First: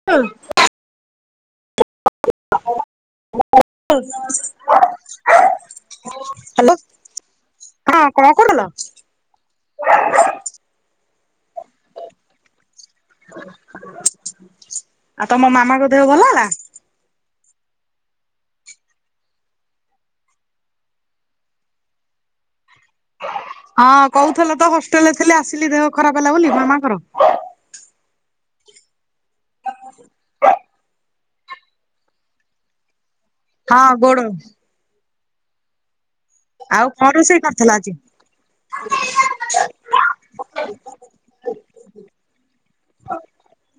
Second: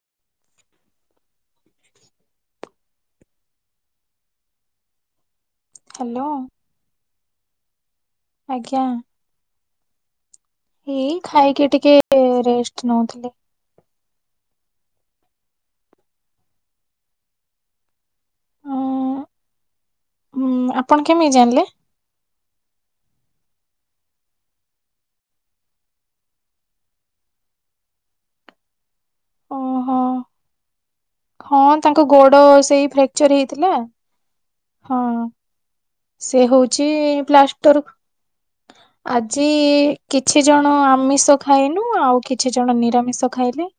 [unintelligible] [unintelligible] Hello. Hello ହଁ କଣ କରୁଥିଲ? ଆଜ୍ଞା ଏଇ ଖାଇକି ଟିକେ ରେଷ୍ଟ ନଉଥିଲି। ଆଉ ତମ ମାମାଙ୍କ ଦେହ ଭଲ ହେଲା? ଉଁ ଆପଣ କେମିତି ଜାଣିଲେ? ହଁ କହୁଥିଲ ତ ହଷ୍ଟେଲ ରେ ଥିଲ ଆସିଲି ଦେହ ଖରାପ ହେଲା ବୋଲି ମାମାଙ୍କର। ଓହୋ ହଁ ତାଙ୍କ ଗୋଡ ସେଇ ଫ୍ରେକ୍ଚର ହେଇଥିଲା ହଁ ଗୋଡ ହଁ ସେ ଆଉ ହଉଚି କଣ ରୋଷେଇ କରିଥିଲ ପ୍ଲାଷ୍ଟର ଆଜି? ଆଜି କିଛି ଜଣ ଆମିଷ ଖାଇନୁ ଆଉ କିଛି ଜଣ ନିରାମିଷ ଖାଇଲେ।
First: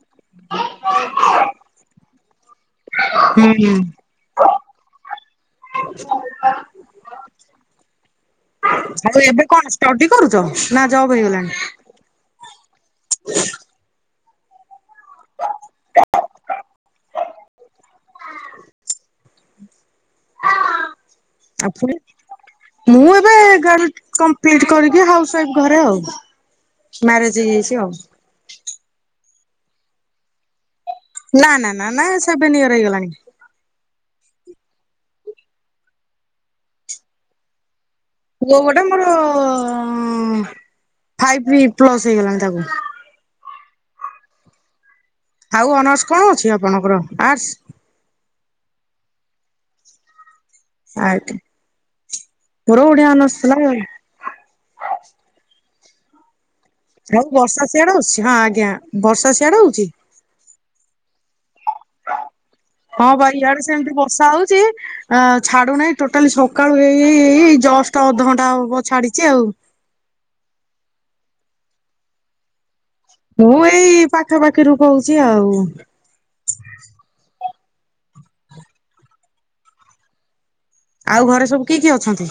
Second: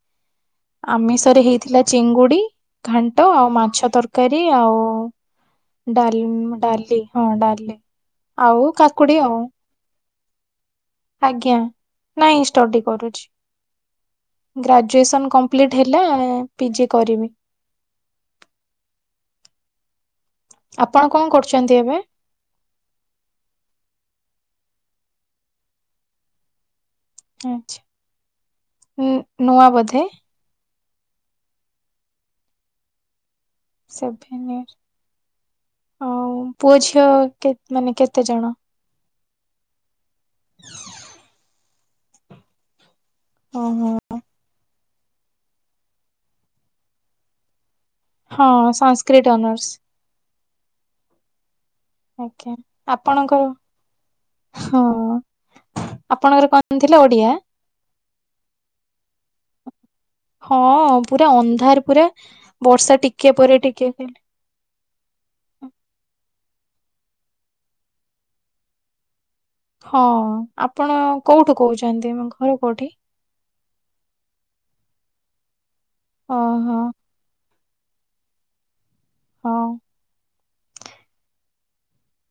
ଆମିଷରେ ହେଇଥିଲା ଚିଙ୍ଗୁଡି ଘାଣ୍ଟ ହୁଁ ଆଉ ହୁଁ ମାଛ ତରକାରୀ ଆଉ ଡାଲମ ଡାଲି ହଁ ଡାଲି ଆଉ କାକୁଡି ଆଉ। ଉଟି କରୁଚ? ଆଜ୍ଞା ନାଇଁ ଷ୍ଟଡି କରୁଚି। ଗ୍ରାଜୁଏସନ୍ କମ୍ପ୍ଲିଟ୍ ହେଲା ଆ ପିଜି କରିବି। [inaudible] ଆପଣ କଣ ଆଉ କରୁଚନ୍ତି ପୁଣି ଏବେ? ମୁଁ ଏବେ ଗାଲ କଂପ୍ଲିଟ୍ କରିକି ହାଉସ ୱାଇଫ ଘରେ ଆଉ। ମ୍ୟାରେଜ ହେଇଯାଇଚି ଆଉ। ଉଁ ନୂଆ ବୋଧେ? ନା ନା ନା ନା ସେବେନ ଇଅର ହେଇଗଲାଣି। ସେଭେନ ଇଅର ଆଉ ପୁଅ ଝିଅ କେ ମାନେ କେତେ ଜଣ? ପୁଅ ଗୋଟେ ମୋର ଉଁ ଫାଇପି ପ୍ଲସ୍ ହେଇଗଲାଣି ତାକୁ। ଓ ହଁ! ଆଉ ଅନର୍ସ କଣ ଅଛି ଆପଣଙ୍କର ଆର୍ଟସ୍? ହଁ ସାନସ୍କ୍ରିଟ ଅନର୍ସ। ଆଟି ଆଜ୍ଞା ମୋର ଓଡ଼ିଆ ଅନର୍ଶ ଆପଣଙ୍କର ଥିଲା ଆଉ। ହଁ ଆପଣଙ୍କର କ ଆଉ ବର୍ଷା ସିଆଡେ ହଉଚି ହଁ ଆଜ୍ଞା ବର୍ଷା ସିଆଡେ ହଉଚି? ହଁ ପୁରା ଅନ୍ଧାର ପୁରା ବର୍ଷା ହଁ ଟିକେ ବାଇ ପରେ ଇଆଡେ ଟିକେ ସେମିତି ଖାଲି। ବର୍ଷା ହଉଚି। ଆଁ ଛାଡୁନାଇଁ ଟୋଟାଲି ସକାଳୁ ଏଇ ଏଇ ଏଇ ଏଇ ଜଷ୍ଟ ଅଧ ଘଣ୍ଟା ହବ ଛାଡିଚି ଆଉ। ହଁ ଆପଣ କୋଉଠୁ କହୁଛନ୍ତି ମା ଘର କୋଉଠି? ମୁଁ ଏଇ ପାଖା ପାଖିରୁ କହୁଚି ଆଉ। ଅହଁ। ହଁ। ଆଉ ଘରେ ସବୁ କିଏ କିଏ ଅଛନ୍ତି?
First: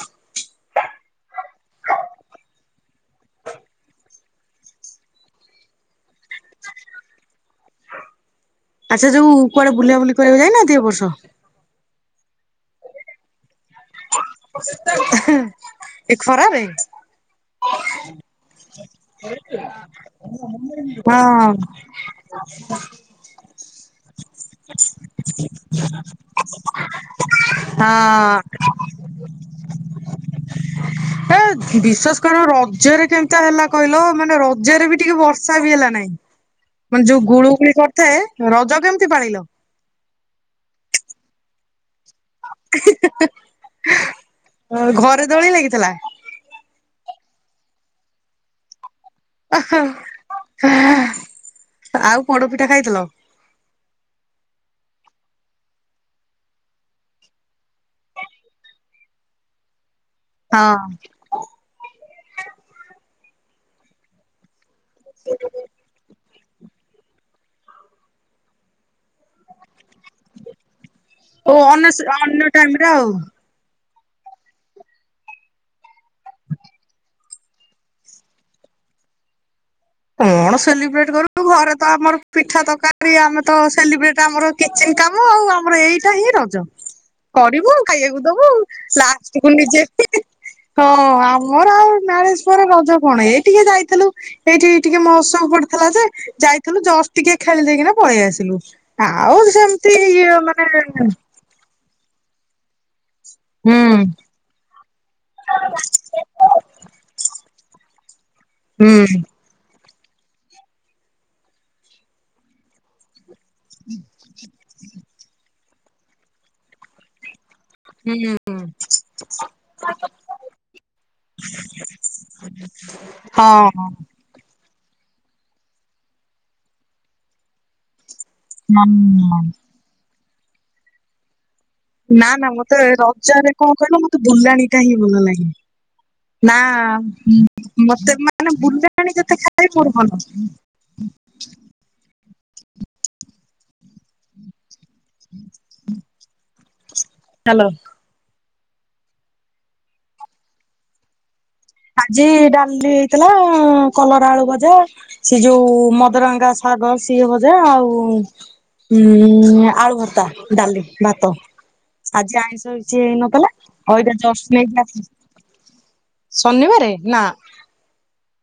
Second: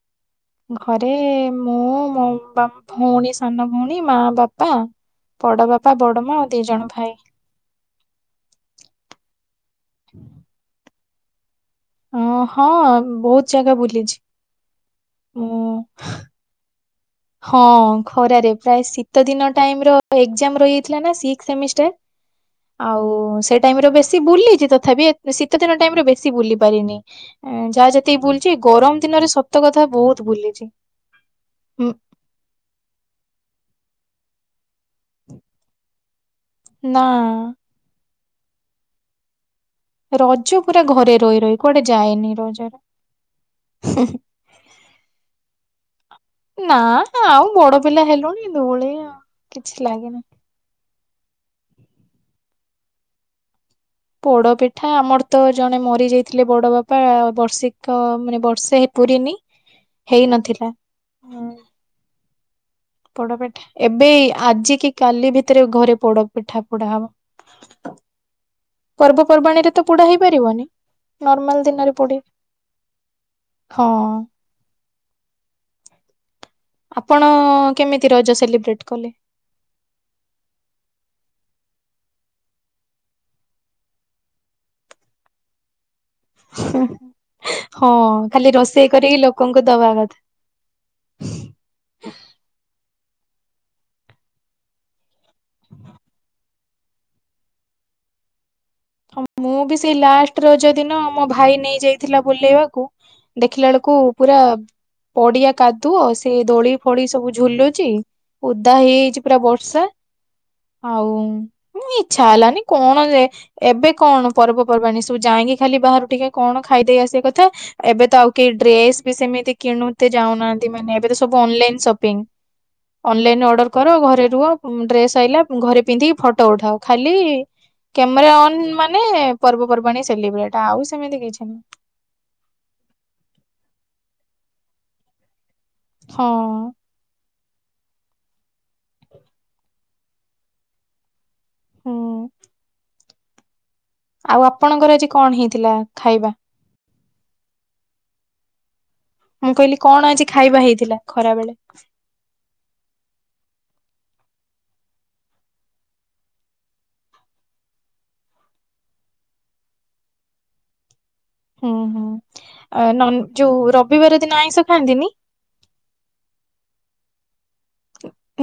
ଘରେ ମୁଁ ମୋ ବାମ ଭଉଣୀ ସାନ ଭଉଣୀ ମା ବାପା ବଡ଼ ବାପା ବଡ ମା ଆଉ ଦି ଜଣ ଭାଇ। ଆଚ୍ଛା ଯୋଉ କୁଆଡେ ବୁଲା ବୁଲି କରିବାକୁ ଯାଇନାନ୍ତି ଏ ବର୍ଷ? ଅ ହଁ ବହୁତ ଜାଗା ବୁଲିଚି। ହେଁ ଏ ଖରାରେ? ହଁ ଖରାରେ ପ୍ରାୟ ଶୀତ ଦିନ ଟାଇମ ର ଏକଜାମ ରହି ଯାଇଥିଲା ନା ସିକ୍ସ ହଁ ସେମିଷ୍ଟାର୍ [unintelligible] ଓ ସେ ଟାଇମରେ ବେଶୀ ବୁଲିଚି ତଥାପି ଏ ଶୀତ ଦିନ ଟାଇମରେ ବେଶୀ ବୁଲି ପାରିନି। ଏଁ ହଁ। ଯାହା ଯେତିକି ବୁଲିଚି ଗରମ ଦିନରେ ସତ କଥା ବହୁତ ବୁଲିଚି। ଏ ବିଶ୍ଵାସ କର ରଜରେ କେନ୍ତା ହେଲା କହିଲ ମାନେ ରଜରେ ବି ଟିକେ ବର୍ଷା ବି ହେଲା ନାଇଁ ନା ମାନେ ଯୋଉ ଗୁଳୁଗୁଳି କରିଥାଏ ରଜ କେମିତି ପାଳିଲ? ରଜ ପୁରା ଘରେ ରହି ରହି ଗଲାକୁଆଡେ ଯାଏନି ରଜ ଘରେ ଦୋଳିଲାଗିଥିଲା। ନା ଆଉ ବଡ ପିଲା ହେଲୁଣି ଦୋଳି ଆଉ କିଛି ଲାଗେନି। ଆଉ ପୋଡପିଠା ଖାଇଥିଲ, ପୋଡ ପିଠା ଆମର ତ ଜଣେ ମରି ଯାଇଥିଲେ ବଡ ବାପା ବର୍ଷିକ ମାନେ ବର୍ଷେ ପୂରିନି, ହ [unintelligible] ହେଇ ନଥିଲା। ପୋଡ଼ପିଠା ଏବେ ଆଜି କି କାଲି ଭିତରେ ଘରେ ପୋଡ଼ ପିଠା ପୋଡା ହବ ପର୍ବପର୍ବାଣୀରେ। ତ ପୋଡା ହେଇପାରିବନି ଓ ନର୍ମାଲ ଅନ୍ୟ ଦିନରେ ଅନ୍ୟ ଟାଇମରେ ଆଉ। ପୋଡ଼ିଵେ ହଁ। ଆପଣ କେମିତି ରଜ ସେଲିବ୍ରେଟ କଲେ। କଣ ସେଲିବ୍ରେଟ କରିବୁ ଘରେ ତ ଆମର ପିଠା ତରକାରୀ ଆମେ ତ ସେଲିବ୍ରେଟ ଆମର କିଚେନ କାମ ଆଉ ଆମର ଏଇ ଟା ହି ରଜ କରିବୁ ହଁ ଖାଇବାକୁ ଦବୁ ଖାଲି ରୋଷେଇ କରିକି ଲାଷ୍ଟ କୁ ଲୋକଙ୍କୁ ନିଜେ ଦବା କଥା। ହଁ ଆମର ଆଉ ମ୍ୟାରେଜ ପରେ ରଜ କଣ ଏଇ ଟିକେ ଯାଇଥିଲୁ ଏଇଠି ଟିକେ ମହୋତ୍ସବ ସବୁ ପଡିଥିଲା ଯେ ଯାଇଥିଲୁ ଜଷ୍ଟ ଟିକେ ଖେଳି ଦେଇକିନା ପଳେଇ ଆସିଲୁ। ହଁ, ଆଉ ମୁଁ ବି ସେଇ ସେମତି ଇଏ ଲାଷ୍ଟ ରଜ ଦିନ ମାନେ। ମୋ ଭାଇ ନେଇ ଯାଇଥିଲା ବୁଲେଇବାକୁ ଦେଖିଲା ବେଳକୁ ହୁଁ ପୁରା, ପଡିଆ କାଦୁଅ ସେ ଦୋଳି ଫୋଳି ସବୁ ଝୁଲୁଚ଼ି। ଓଦା ହେଇଯାଇଛି ପୁରା ବର୍ଷା, ଆଉ ଇଛା ହେଲାନି କଣ ଯେ, ଏବେ କଣ ପର୍ବପର୍ବାଣୀ ସବୁ ଯାଇକି ଖାଲି ବାହାରୁ ଟିକେ କଣ ଖାଇଦେଇ ଆସିବା କଥା, ଏବେ ତ ହୁଁ ଆଉ କେହି ଡ୍ରେସ ବି ସେମିତି କିଣୁତେ ଯାଉନାହାନ୍ତି ମାନେ ଏବେ ତ ସବୁ ଅନଲାଇନ ସପିଙ୍ଗ, ଅନଲାଇନ ହଁ ଅର୍ଡର କର ଘରେ ରୁହ। ଡ୍ରେସ ଆଇଲା ଘରେ ପିନ୍ଧିକି ଫଟୋ ଉଠାଅ ଖାଲି କ୍ୟାମେରା ଅନ ମାନେ ହଁ। ପର୍ବପର୍ବାଣୀ ସେଲିବ୍ରେଟ ଆଉ ସେମିତି କିଛି ନାଇଁ ନା ନା ମତେ ରଜରେ କଣ କହିଲ ମତେ ବୁଲାଣି ଟା ହିଁ ଭଲ ଲାଗେ। ନା ହଁ ମତେ ମାନେ ବୁଲାଣି- ଯେତେ ଖାଇ ମୋର ଭଲ। ହଁ। ଆଉ ଆପଣଙ୍କର ଆଜି କଣ ହେଇଥିଲା ଖାଇବା। ହ୍ୟାଲୋ। ମୁଁ କହିଲି କଣ ଆଜି ଖାଇବା ହେଇଥିଲା ଖରା ବେଳେ? ଆଜି ଡାଲି ହେଇଥିଲା କଲରା ଆଳୁ ଭଜା ସେ ଯୋଉ ମଦରଙ୍ଗା ଶାଗ ସିଏ ଭଜା ଆଉ ଉଁ ଆଳୁ ଭର୍ତ୍ତା, ଡାଲି, ଭାତ ହୁଁ ହୁଁ ଆଜି ଆଇଁଷ ଅ, କିଛି ନନ୍ ହେଇ ନଥିଲା ଯୋଉ ରବିବାର ଆଜି ଦିନ ଜଷ୍ଟ ଆଇଁଷ ନେଇକି ଆସିଲି। ଖାଆନ୍ତିନି ଶନିବାରେ ନା,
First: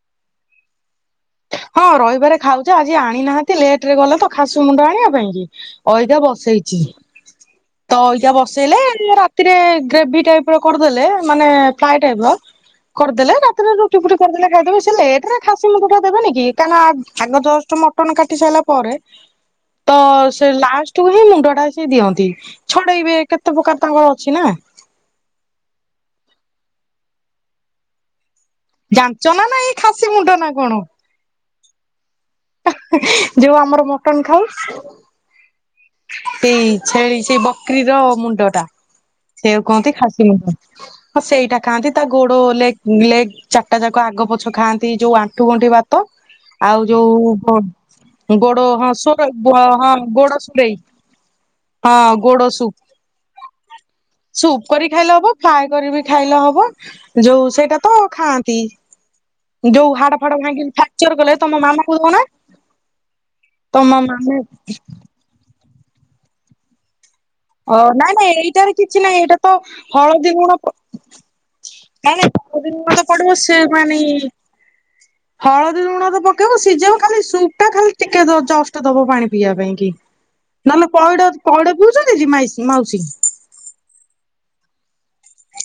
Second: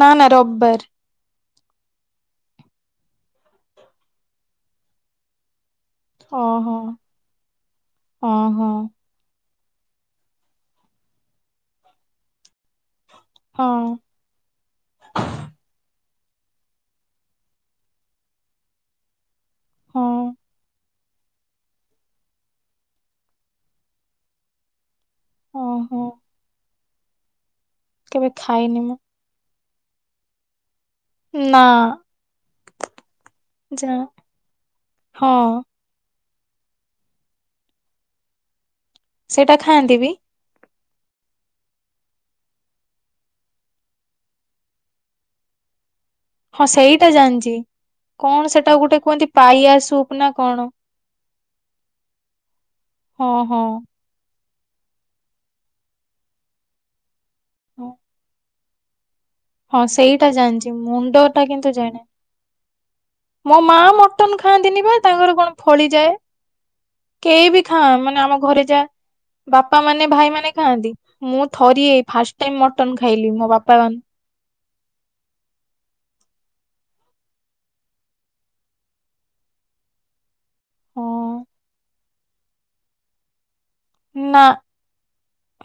ନା ନା ରବିବାର। ହଁ ରହିବାରେ ଖାଉ ଯେ ଆଜି ଆଣି ନାହାନ୍ତି ଲେଟ ରେ ଗଲେ ତ ଖାସି ମୁଣ୍ଡ ଆଣିବା ପାଇଁ କି, ଅଇଖା ଓହୋ ବସେଇଛି ତ ଅଇଖା ଓହୋ ବସେଇଲେ ରା ତିରେ ଗ୍ରେଭି ଟାଇପ ର କରିଦେଲେ ମାନେ ପ୍ରାଏ ଟାଇପ ର କରିଦେଲେ ରାତିରେ ହଁ ରୁଟି ଫୁଟି କରି ଦେଲେ ଖାଇଦେବେ ସେ ଲେଟରେ ଖାସି ମୁଣ୍ଡଟା ଦେବେନି। କି କାହିଁକନା ଆଗ ଜଷ୍ଟ ମଟନ କାଟି ସାରିଲା ପରେ। ତ ହଁ ସେ ଲାଷ୍ଟକୁୁ ହିଁ ମୁଣ୍ଡ ଟା ସେ ଦିଅନ୍ତି। ଛଡେଇବେ କେତେ ପ୍ରକାର ତାଙ୍କର ଅଛି ନା। ଓହୋ, କେବେ ଖାଇନି। ମୁଁ ପାଞ୍ଚ ନା ନା ଏଇ ଖାସି ମୁଣ୍ଡ ନା କଣ? ନାଁ। ଯୋଉ ଆମର ମଟନ୍ ଖାଉ ହଁ। ସେଇ ଛେଳି ସେଇ ବକ୍ରିର ମୁଣ୍ଡ ଟା ସେଇଆ ସେଇଟା କୁ କୁହନ୍ତି ଖାଆନ୍ତି ବି ଖାସି ମୁଣ୍ଡ। ହ ହଁ ସେଇଟା ଖାଆନ୍ତି ତା ଗୋଡ ଲେଗ୍ ଲେଗ୍ ଚାରଟା ଯାକ ଆଗ ପଛ ଖାଆନ୍ତି ଯୋଉ ଆଣ୍ଠୁ ଗଣ୍ଠି ବା ତ ହଁ ଆଉ ସେଇଟା ଯୋଉ ଜାଣିଛି ଗୋ କଣ ଗୋଡ ସେଟା ହଁ ଗୋଟେ ଶୋ କୁହନ୍ତି କର ପାଇଆ [unintelligible] ହଁ ସୁପ୍ ନା ଗୋଡ କଣ ହଁ ଘୋଡ ସୁପ୍। ହଁ ହଁ। ସୁପ୍ କରି ଖାଇଲେ ହବ ଫ୍ଲାଏ କରି ବି ଖାଇଲେ ହବ। ଯୋଉ ସେଇଟା ହଁ ତ ଖାଆନ୍ତି। ହଁ ଯୋଉ ହାଡ ସେଇଟା ଫାଡ ଭାଙ୍ଗି ଜାଣିଚି ଫ୍ରାକ୍ଚର ମୁଣ୍ଡ କଲେ ଟା ତମ କିନ୍ତୁ ମାମାକୁ ଜାଣି ଦଉନା ମୋ ମା ତମ ମଟନ୍ ମାମା ଖାଆନ୍ତିନି ବା ତାଙ୍କର କଣ ଫଳିଯାଏ। କେହି ବି ଅ ଖାଆ ନାଇଁ ମାନେ ନାଇଁ ଆମ ଘରେ ଏଇଟାରେ ଯା କିଛି ନାଇଁ ଏଇଟା ତ ବାପା ମାନେ ହଳଦୀ ଗୁଣ ଭାଇମାନେ ଖାଆନ୍ତି ମୁଁ ଥରିଏ ନାଇଁ ନାଇଁ ଫାଷ୍ଟ ଟାଇମ୍ ହଳଦୀ ଗୁଣ ମଟନ୍ ତ ପଡିବ ଖାଇଲି ମୋ ସେ ବାପା ମାନେ ମାନ୍ ହଳଦୀ ଲୁଣ ତ ପକେଇବ ସିଝେଇବ ଖାଲି ସୁପ୍ ଟା ଖାଲି ଟିକେ ଦ ଚଷ୍ଟ ଦବ ପାଣି ପିଇବା ପାଇଁ କି। ନହେଲେ ପଇଡ ହଁ ପଇଡ ପିଉଚନ୍ତି ମାଇସି ମାଉସୀ? ନା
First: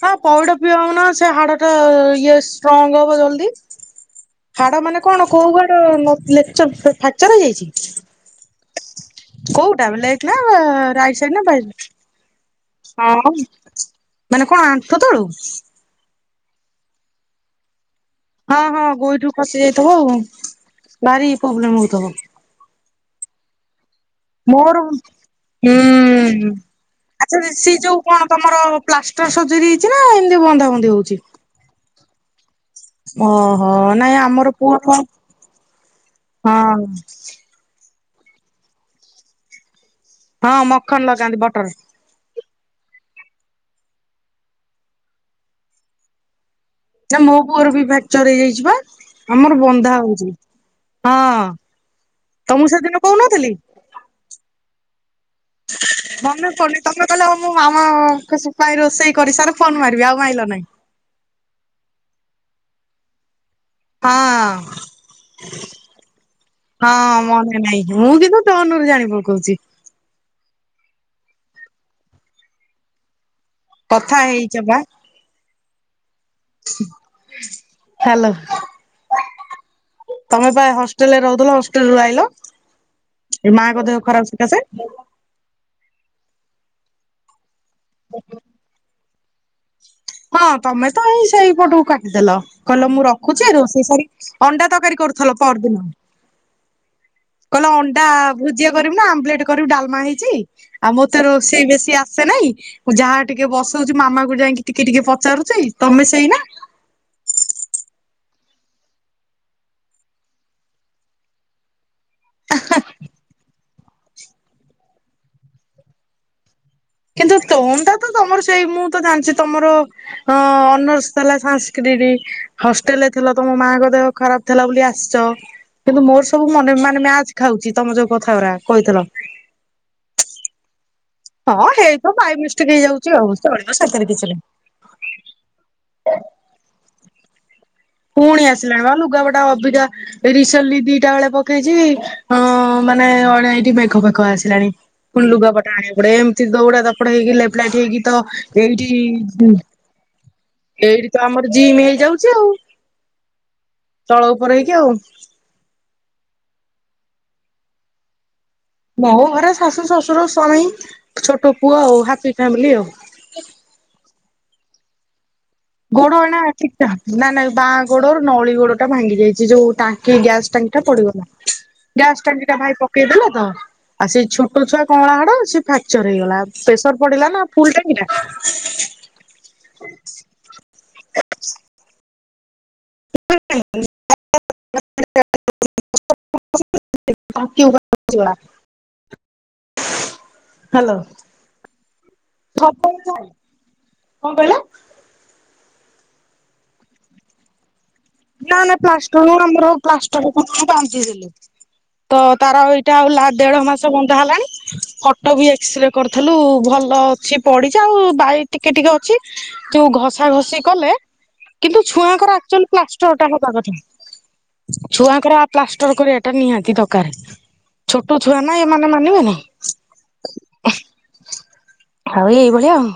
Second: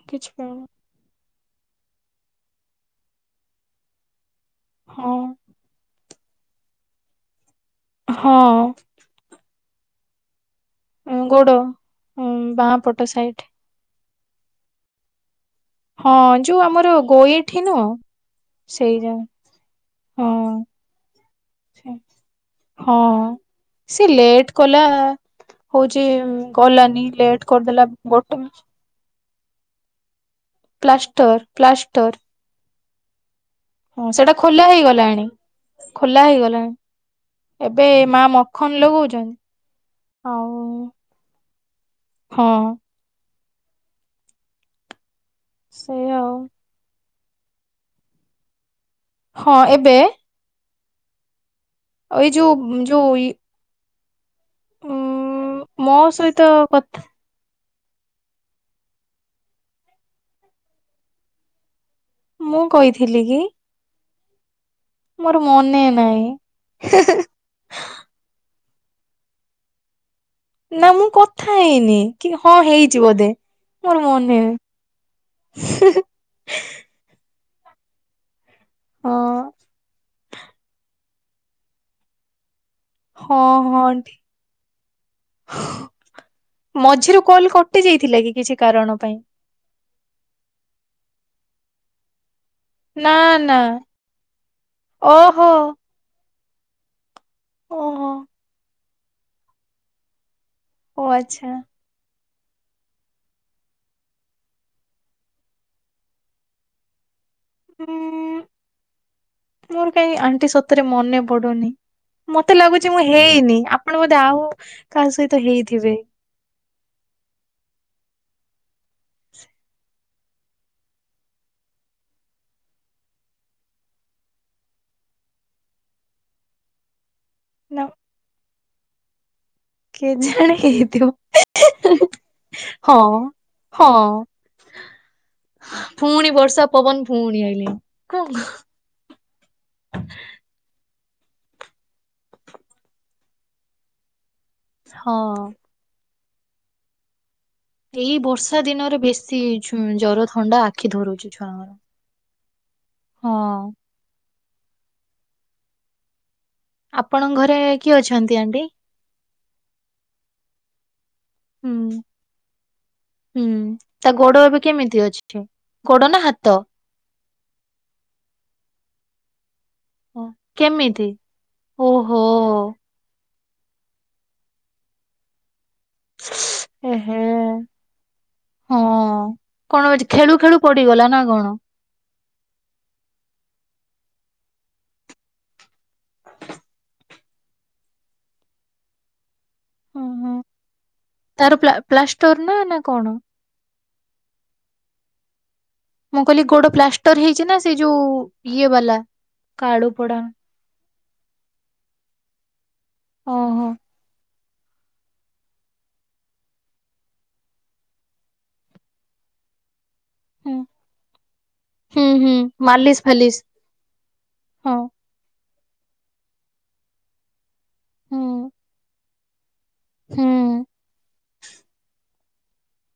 ହାଁ କିଛି ପଇଡ ଖାଇନି। ପିଆଉନ ସେ ହାଡ ଟା ଇଏ ଷ୍ଟ୍ରଙ୍ଗ ହବ ଜଲଦି। ହାଡ ମାନେ ହଁ କଣ କୋଉ ହାଡ ଲ ଲେକ୍ଚର ଫ୍ରାକ୍ଚର ହେଇଯାଇଚି କି? ହଁ। କୋଉଟା ଲେଫ୍ଟ ନା ରାଇଟ୍ ସାଇଡ୍ ନା ଗୋଡ ବା ହଁ ବାଁ ପଟ ହଁ ସାଇଡ ମାନେ କଣ ଆଣ୍ଠୁ ତଳ କୁ? ହଁ ଯୋଉ ଆମର ଗୋଇଠି ନୁହଁ? ହଁ ହଁ ସେଇ ଯା ଗୋଇଠି ରୁ ଖସି ଯାଇଥିବ ଆଉ ହଁ ଭାରି ପ୍ରୋବ୍ଲେମ୍ ସେ ହଉଥିବ। ହଁ ସିଏ ଲେଟ୍ ମୋର କଲା ହୁଁ। ହଉଚି ଗଲାନି ଆଚ୍ଛା ଲେଟ୍ ସେ କରିଦେଲା ଯୋଉ କଣ ଗୋଟେ ତମର ମାସ। ପ୍ଲାଷ୍ଟର ସର୍ଜରୀ ହେଇଚି ନା ଏମିତି ବନ୍ଧା ବନ୍ଧି ପ୍ଲାଷ୍ଟର ପ୍ଲାଷ୍ଟର। ଅଁ ହଁ। ହଁ ସେଟା ଖୋଲା ହେଇଗଲାଣି ଖୋଲା ହେଇଗଲାଣି। ଏବେ ମା ମଖନ ଲଗଉଚନ୍ତି ଆଉ ହଁ ମଖନ ଲଗାନ୍ତି ବଟର। ହଁ। ସେଇଆ ଆଉ। ନା ମୋ ପୁଅର ବି ଫ୍ରାକ୍ଚର ହେଇଯାଇଚି ବା ହଁ ଆମର ବନ୍ଧା ଏବେ ହଉଚି ହଁ। ଏଇ ତମକୁ ଯୋଉ ସେଦିନ ଯୋଉ କହୁନଥିଲି? ଉ ମୋ ସହିତ ମାନେ ପଡୁନି କଥା ତମେ କହିଲ ମୁଁ ମାମା ଙ୍କ ସ୍ ପାଇଁ ରୋଷେଇ କରିସାର ଫୋନ୍ ମାରିବି ଆଉ ମାଇଲ ନାହିଁ। ମୁଁ କହିଥିଲି କି? ହଁ। ମୋର ମନେ ନାହିଁ। ନାଇଁ ମୁଁ କିନ୍ତୁ ଟୋନ୍ ରୁ ଜାଣି ପକୋଉଚି। ନା ମୁଁ କଥା ହେଇନି କି ହଁ ହେଇଚି ବୋଧେ ମୋର କଥା ମନେ ହେଇଛ ନାହିଁ। ବା [unintelligible] ହ୍ୟାଲୋ ହଁ ତମେ ପାଇଁ ହ ହଷ୍ଟେଲ ରହୁଥିଲ ହଷ୍ଟେଲ ରୁ ଆଇଲ। ହଁ ଏ ମାଙ୍କ ହଁ ଦେହ ଖରାପ ସକାଶେ ଏ ମଝିରୁ [unintelligible] କଟି ଯାଇଥିଲା କି କିଛି କାରଣ ପାଇଁ? ହଁ ତମେ ତ ଏଇ ସେଇ ପଟକୁ କାଟିଦେଲ। କହିଲ ମୁଁ ନା ରଖୁଛି ନା ରୋଷେଇ ସାରି ଅଣ୍ଡା ତରକାରୀ କରୁଥିଲ ଓହୋ ପହରଦିନ। କହିଲା ଅଣ୍ଡା ଓହୋ ଭୁଜିଆ କରିବୁ ନା, ଆମ୍ବଲେଟ କରିବୁ, ଡାଲମା ହେଇଚି। ଆଉ ଓ ମୋତେ ଆଚ୍ଛା। ରୋଷେଇ ବେଶୀ ଆସେ ନାହିଁ, ମୁଁ ଯାହା ଟିକେ ବସଉଚି ମାମା କୁ ଯାଇକି ଟିକେ ଟିକେ ପଚାରୁଚି ତମେ ସେଇନା? ଉଁ ମୋର କାଇଁ ଆଣ୍ଟି ସତରେ ମନେ ପଡୁନି। ମତେ ଲାଗୁଚି ମୁଁ ହେଇନି ଆପଣ ବୋଧେ ଆଉ କାହା ସହିତ ହେଇଥିବେ? କିନ୍ତୁ ତୋନ ଟା ତ ତମର ସେଇ ମୁଁ ତ ଜାଣିଛି ତମର ହଁ ଅନର୍ସ ଥିଲା ସାଂସ୍କିରିଢି ହଷ୍ଟେଲ ଥିଲା ତମ ମାଙ୍କ ଦେହ ଖରାପ ଥିଲା ବୋଲି ଆସଚ କିନ୍ତୁ ମୋର ସବୁ ମନେ ମାନେ ମ୍ୟାଚ୍ ଖାଉଚି ନା ତମ ଯୋଉ କଥା ଗୁରା କହିଥିଲ। କେଯିଣି ହେଇଥିବ। ହଁ ହେଇଥ ବାଇ ମିଷ୍ଟେକ ହଁ। ହେଇଯାଉଚି ଆଉ ଚଳିବ ସେଥିରେ ହଁ କିଛି ନାଇଁ। ଫୁଣି ବର୍ଷା ପବନ ଫୁଣି ଆଇଆନି। ଫୁଣି ଆସିଲା ବା ଲୁଗା ବଟା ଅବିିକା ରିସେଣ୍ଟିଲ ଦିଟା ବେଳେ ପକେଇଚି, ଅଁ ମାନେ ଅଢେ ଇଠି ମେଘ ଫେଘ ଆସିଲାଣି। ଫୁଣି ହଁ। ଲୁଗାପଟା ଆଣିବା ପଡେ ଏମିତି ଦୌଡା ଦପଡା ହେଇକି ଲେପ ଲାଇଟ ହେଇକି ଏଇ ତ ବର୍ଷା ଏଇଠି ଦିନରେ ବେଶୀ ଉ ଛୁ ଜର ଥଣ୍ଡା ଆଖି ଧରୁଚି ଛୁଆଙ୍କର ହେଇଯାଉଛି ଆଉ ହଁ। ତଳ ଉପର ହେଇକି ଆଉ। ଆପଣଙ୍କ ଘରେ କିଏ ଅଛନ୍ତି ଆଣ୍ଟି? ମୋ ଘରେ ଶାଶୁ, ଶ୍ୱଶୁର, ସ୍ୱାମୀ, ଛୋଟ ହୁଁ ପୁଅ ଆଉ ହାପି ଫ୍ୟାମିଲି ଆଉ। ହୁଁ ତା ଗୋଡ ଏବେ କେମିତି ଅଛି? ଗୋଡ ନା ଏଇନା ହାତ? ଠିକ୍ ଠା ନା ନା ବାଁ ଗୋଡର ନଳି ଗୋଡଟା ଭାଙ୍ଗି ଯାଇଚି ଯୋଉ ତା କି ଓ ଗ୍ୟାସ୍ ଟାଙ୍କି ଟା କେମିତି ପଡିଗଲା, ଓହୋ ଗ୍ୟାସ୍ ଟାଙ୍କି ଟା ଭାଇ ପ ପକେଇଦେଲା ତ ଆଉ ସେଇ ଛୋଟ ଛୁଆ କଁଳା ହାଡ ସେ ଫ୍ରାକ୍ଚର ହେଇଗଲା ପ୍ରେସର ଏହେ ପଡିଲା ନା ଫୁଲ ଟାଙ୍କିଟା। ହଁ କଣ ଅଛି ଖେଳୁ ଖେଳୁ ପଡିଗଲା ନା କଣ? [inaudible] ହୁଁ ହୁଁ। ହ୍ୟାଲୋ ତାର ପ୍ଲା ପ୍ଲାଷ୍ଟର ନା ନା କଣ? [unintelligible] କଣ କହିଲା? ମୁଁ କହିଲି ଗୋଡ ପ୍ଲାଷ୍ଟର ହେଇଚି ନା ସେ ଯୋଉ ନା ଇଏ ନା ବାଲା ପ୍ଲାଷ୍ଟର ନୁହଁ ଆମର କାଳୁ ପଡା ପ୍ଲାଷ୍ଟ କ ମୁଁ ବଧ୍ୟିଥିଲି ତ ତାର ଏଇଟା ହେଲା ଦେଢ ଓହୋ। ମାସ ବନ୍ଦା ହେଲାଣି କଟକ ବି ଏକ୍ସରେ କରିଥିଲୁ ଭଲ ଅଛି ପଡିଚି ଆଉ ବାଇ ଟିକେ ଟିକେ ଅଛି ଯୋଉ ଘସା ଘଷି କଲେ କିନ୍ତୁ ହୁଁ ହୁଁ ଛୁଆଙ୍କର ଆକ୍ଚୁଆଲି ପ୍ଲା [unintelligible] ମାଲିସ୍ ଫାଲିସ୍ ହବା କଥା ହଁ ଛୁଆଙ୍କର ପ୍ଲାଷ୍ଟର କରିବାଟା ନିହାତି ଦରକାରେ। ଛୋଟ ହୁଁ ଛୁଆ ନା ଏମାନେ ମାନିବେନି। ହୁଁ ଆଉ ଏଇଭଳିଆ ଆଉ।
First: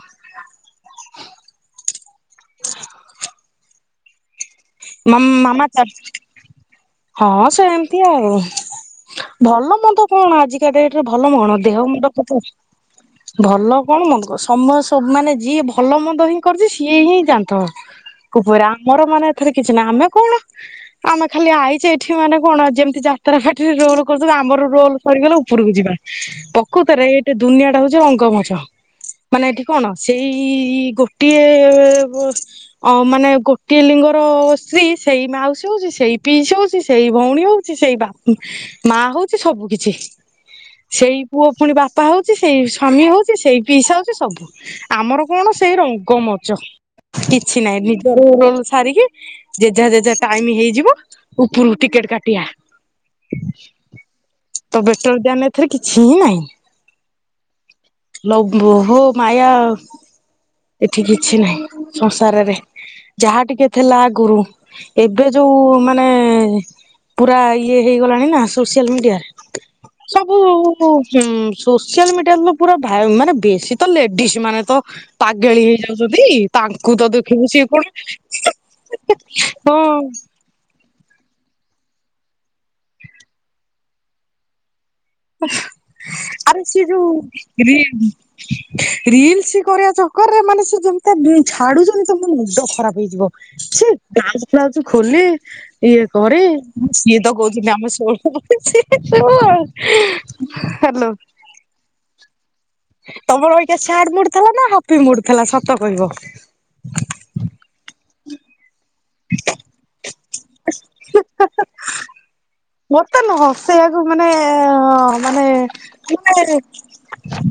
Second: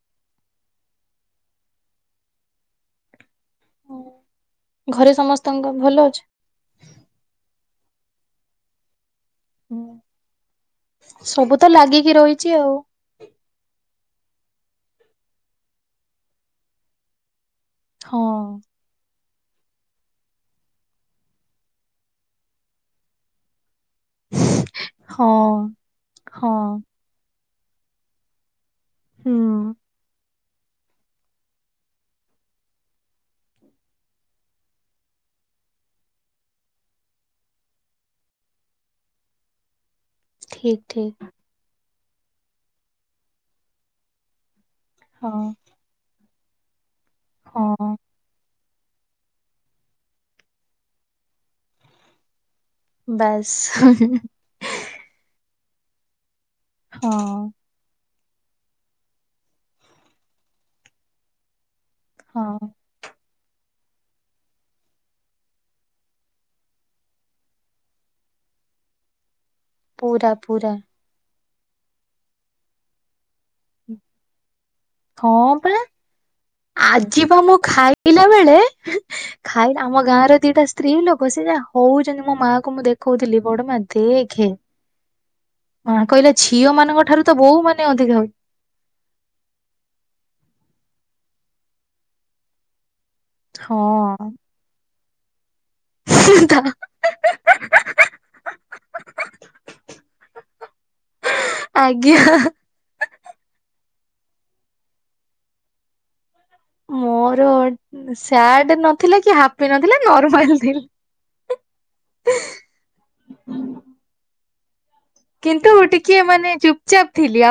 ହ ହୁଁ। [inaudible] ଘରେ ସମସ୍ତଙ୍କ ଭଲ ଅଛି? ହଁ ସେମତି ଆଉ। ଭଲ ମନ୍ଦ ହୁଁ। କଣ ଆଜିକା ଡେଟରେ ଭଲ କଣ ସବୁ ତ ଦେହ ମଣ୍ଡ ଲାଗିକି ରହିଛି ଆଉ [unintelligible] ଭଲ କଣ ମନ୍ଦ ସମୟ ସବୁ ମାନେ ଯିଏ ଭଲ ମନ୍ଦ ହିଁ କରୁଛି ସିଏ ହିଁ ଜାଣିଥିବ। ହଁ କୁପରେ ଆମର ମାନେ ରେ କିଛି ନାହିଁ ଆମେ କଣ ଆମେ ଖାଲି ଆଇଛେ ଏଠି ମାନେ କଣ ଯେମିତି ଯାତ୍ରା ପାଟିରେ ରୋଲ ଆମର ରୋଲ ହଁ ସରିଗଲେ ଉପରକୁ ଯିବା ହଁ। ପକୁତରେ ଏଇଟା ଦୁନିଆଟା ହଉଚି ରଙ୍ଗମଞ୍ଚ। ହୁଁ ମାନେ ଏଠି କଣ ସେଇ ଇ ଗୋଟିଏ ମାନେ ଗୋଟିଏ ଲିଙ୍ଗ ର ସ୍ତ୍ରୀ ସେଇ ମାଉସୀ ହଉଛି ସେଇ ପିଇସ ହଉଛି ସେଇ ଭଉଣୀ ହଉଛି ସେଇ ବାପ ମା ହଉଛି ସବୁ କିଛି। ଠିକ ସେଇ ଠିକ ପୁଅ ପୁଣି ବାପା ହଉଛି ସେଇ ସ୍ଵାମୀ ହଉଛି ସେଇ ପିଇସା ହଉଛି ସବୁ। ଆମର ହଁ କଣ ସେଇ ରଙ୍ଗମଚ କିଛି ନାହିଁ ହଁ ନିଜର ରୋଲ୍ ସାରିକି ଯେଝା ଯେଝା ଟାଇମ ହେଇଯିବ ଉପରକୁ ଟିକେଟ କାଟିବା। ବାସ୍ ତ ବେଟ୍ରୋଲ ବ୍ୟାନ ଏଥିରେ କିଛି ନାହିଁ। ହଁ ଲବୋହୋ ମାୟା ଏଠି କିଛି ନାହିଁ। ସଂସାରରେ ହଁ ଯାହା ଟିକେ ଥିଲା ଆଗୁରୁ ଏବେ ଯୋଉ ମାନେ ପୁରା ଇଏ ହେଇଗଲାଣି ନା ସୋସିଆଲ ମିଡ଼ିଆ ପୁରା ସବୁ ପୁରା ଉ ହୁଁ ସୋସିଆଲ ମିଡିଆରେ ତ ପୁରା ମାନେ ବେଶୀ ତ ଲେଡିଜ ମାନେ ତ ପାଗେଳି ହେଇଯାଉ ଯଦି ଆଜିିବା ମୁଁ ଖାଇଲାବେଳେ ହଁ ଆମ ଗାଁରେ ଦିଟା ସ୍ତ୍ରୀ ଲୋକ ସେ ଯାହା ହଉଛନ୍ତି ମୋ ମା କ ମୁଁ ଦେଖଉଥିଲି ବଡ଼ ମା ଦେଖେ ହ କହିଲା ଝିଅ ମାନଙ୍କ ଠାରୁ ତ ବୋଉ ମାନେ ଅଧିକା ହଉ ରିଲ୍ସ କରିବା ଚକରରେ ମାନେ ସେ ଯେମିତିଆ ଛାଡୁଛନ୍ତି ତମ ମଣ୍ଡ ଖରାପ ହେଇଯିବ। ଛି ହଉ ହଁ। ବ୍ଲାଉଜ ଫ୍ଲାଉଜ ଖୋଲି ଇଏ କରି ସିଏ ତ କହୁଥିଲେଆମେ [unintelligible] ହ୍ୟାଲୋ ଆଜ୍ଞା ତମର ହୋଇକା ସ୍ୟାଡେ ମୁଡ୍ ଥିଲା ନା ହାପି ମୁଡ୍ ଥିଲା ସତ କହିବ। ମୋର ସ୍ୟାଡେ ନ ଥିଲେ କି ହାପି ନଥିଲା ନର୍ମାଲ ଥିଲା। ମତେ ନୁହଁ ସେଇଆ କୁ ମାନେ ମାନେ କିନ୍ତୁ ଟିକେ ମାନେ ଚୁପଚାପ୍ ଥିଲି ଆଉ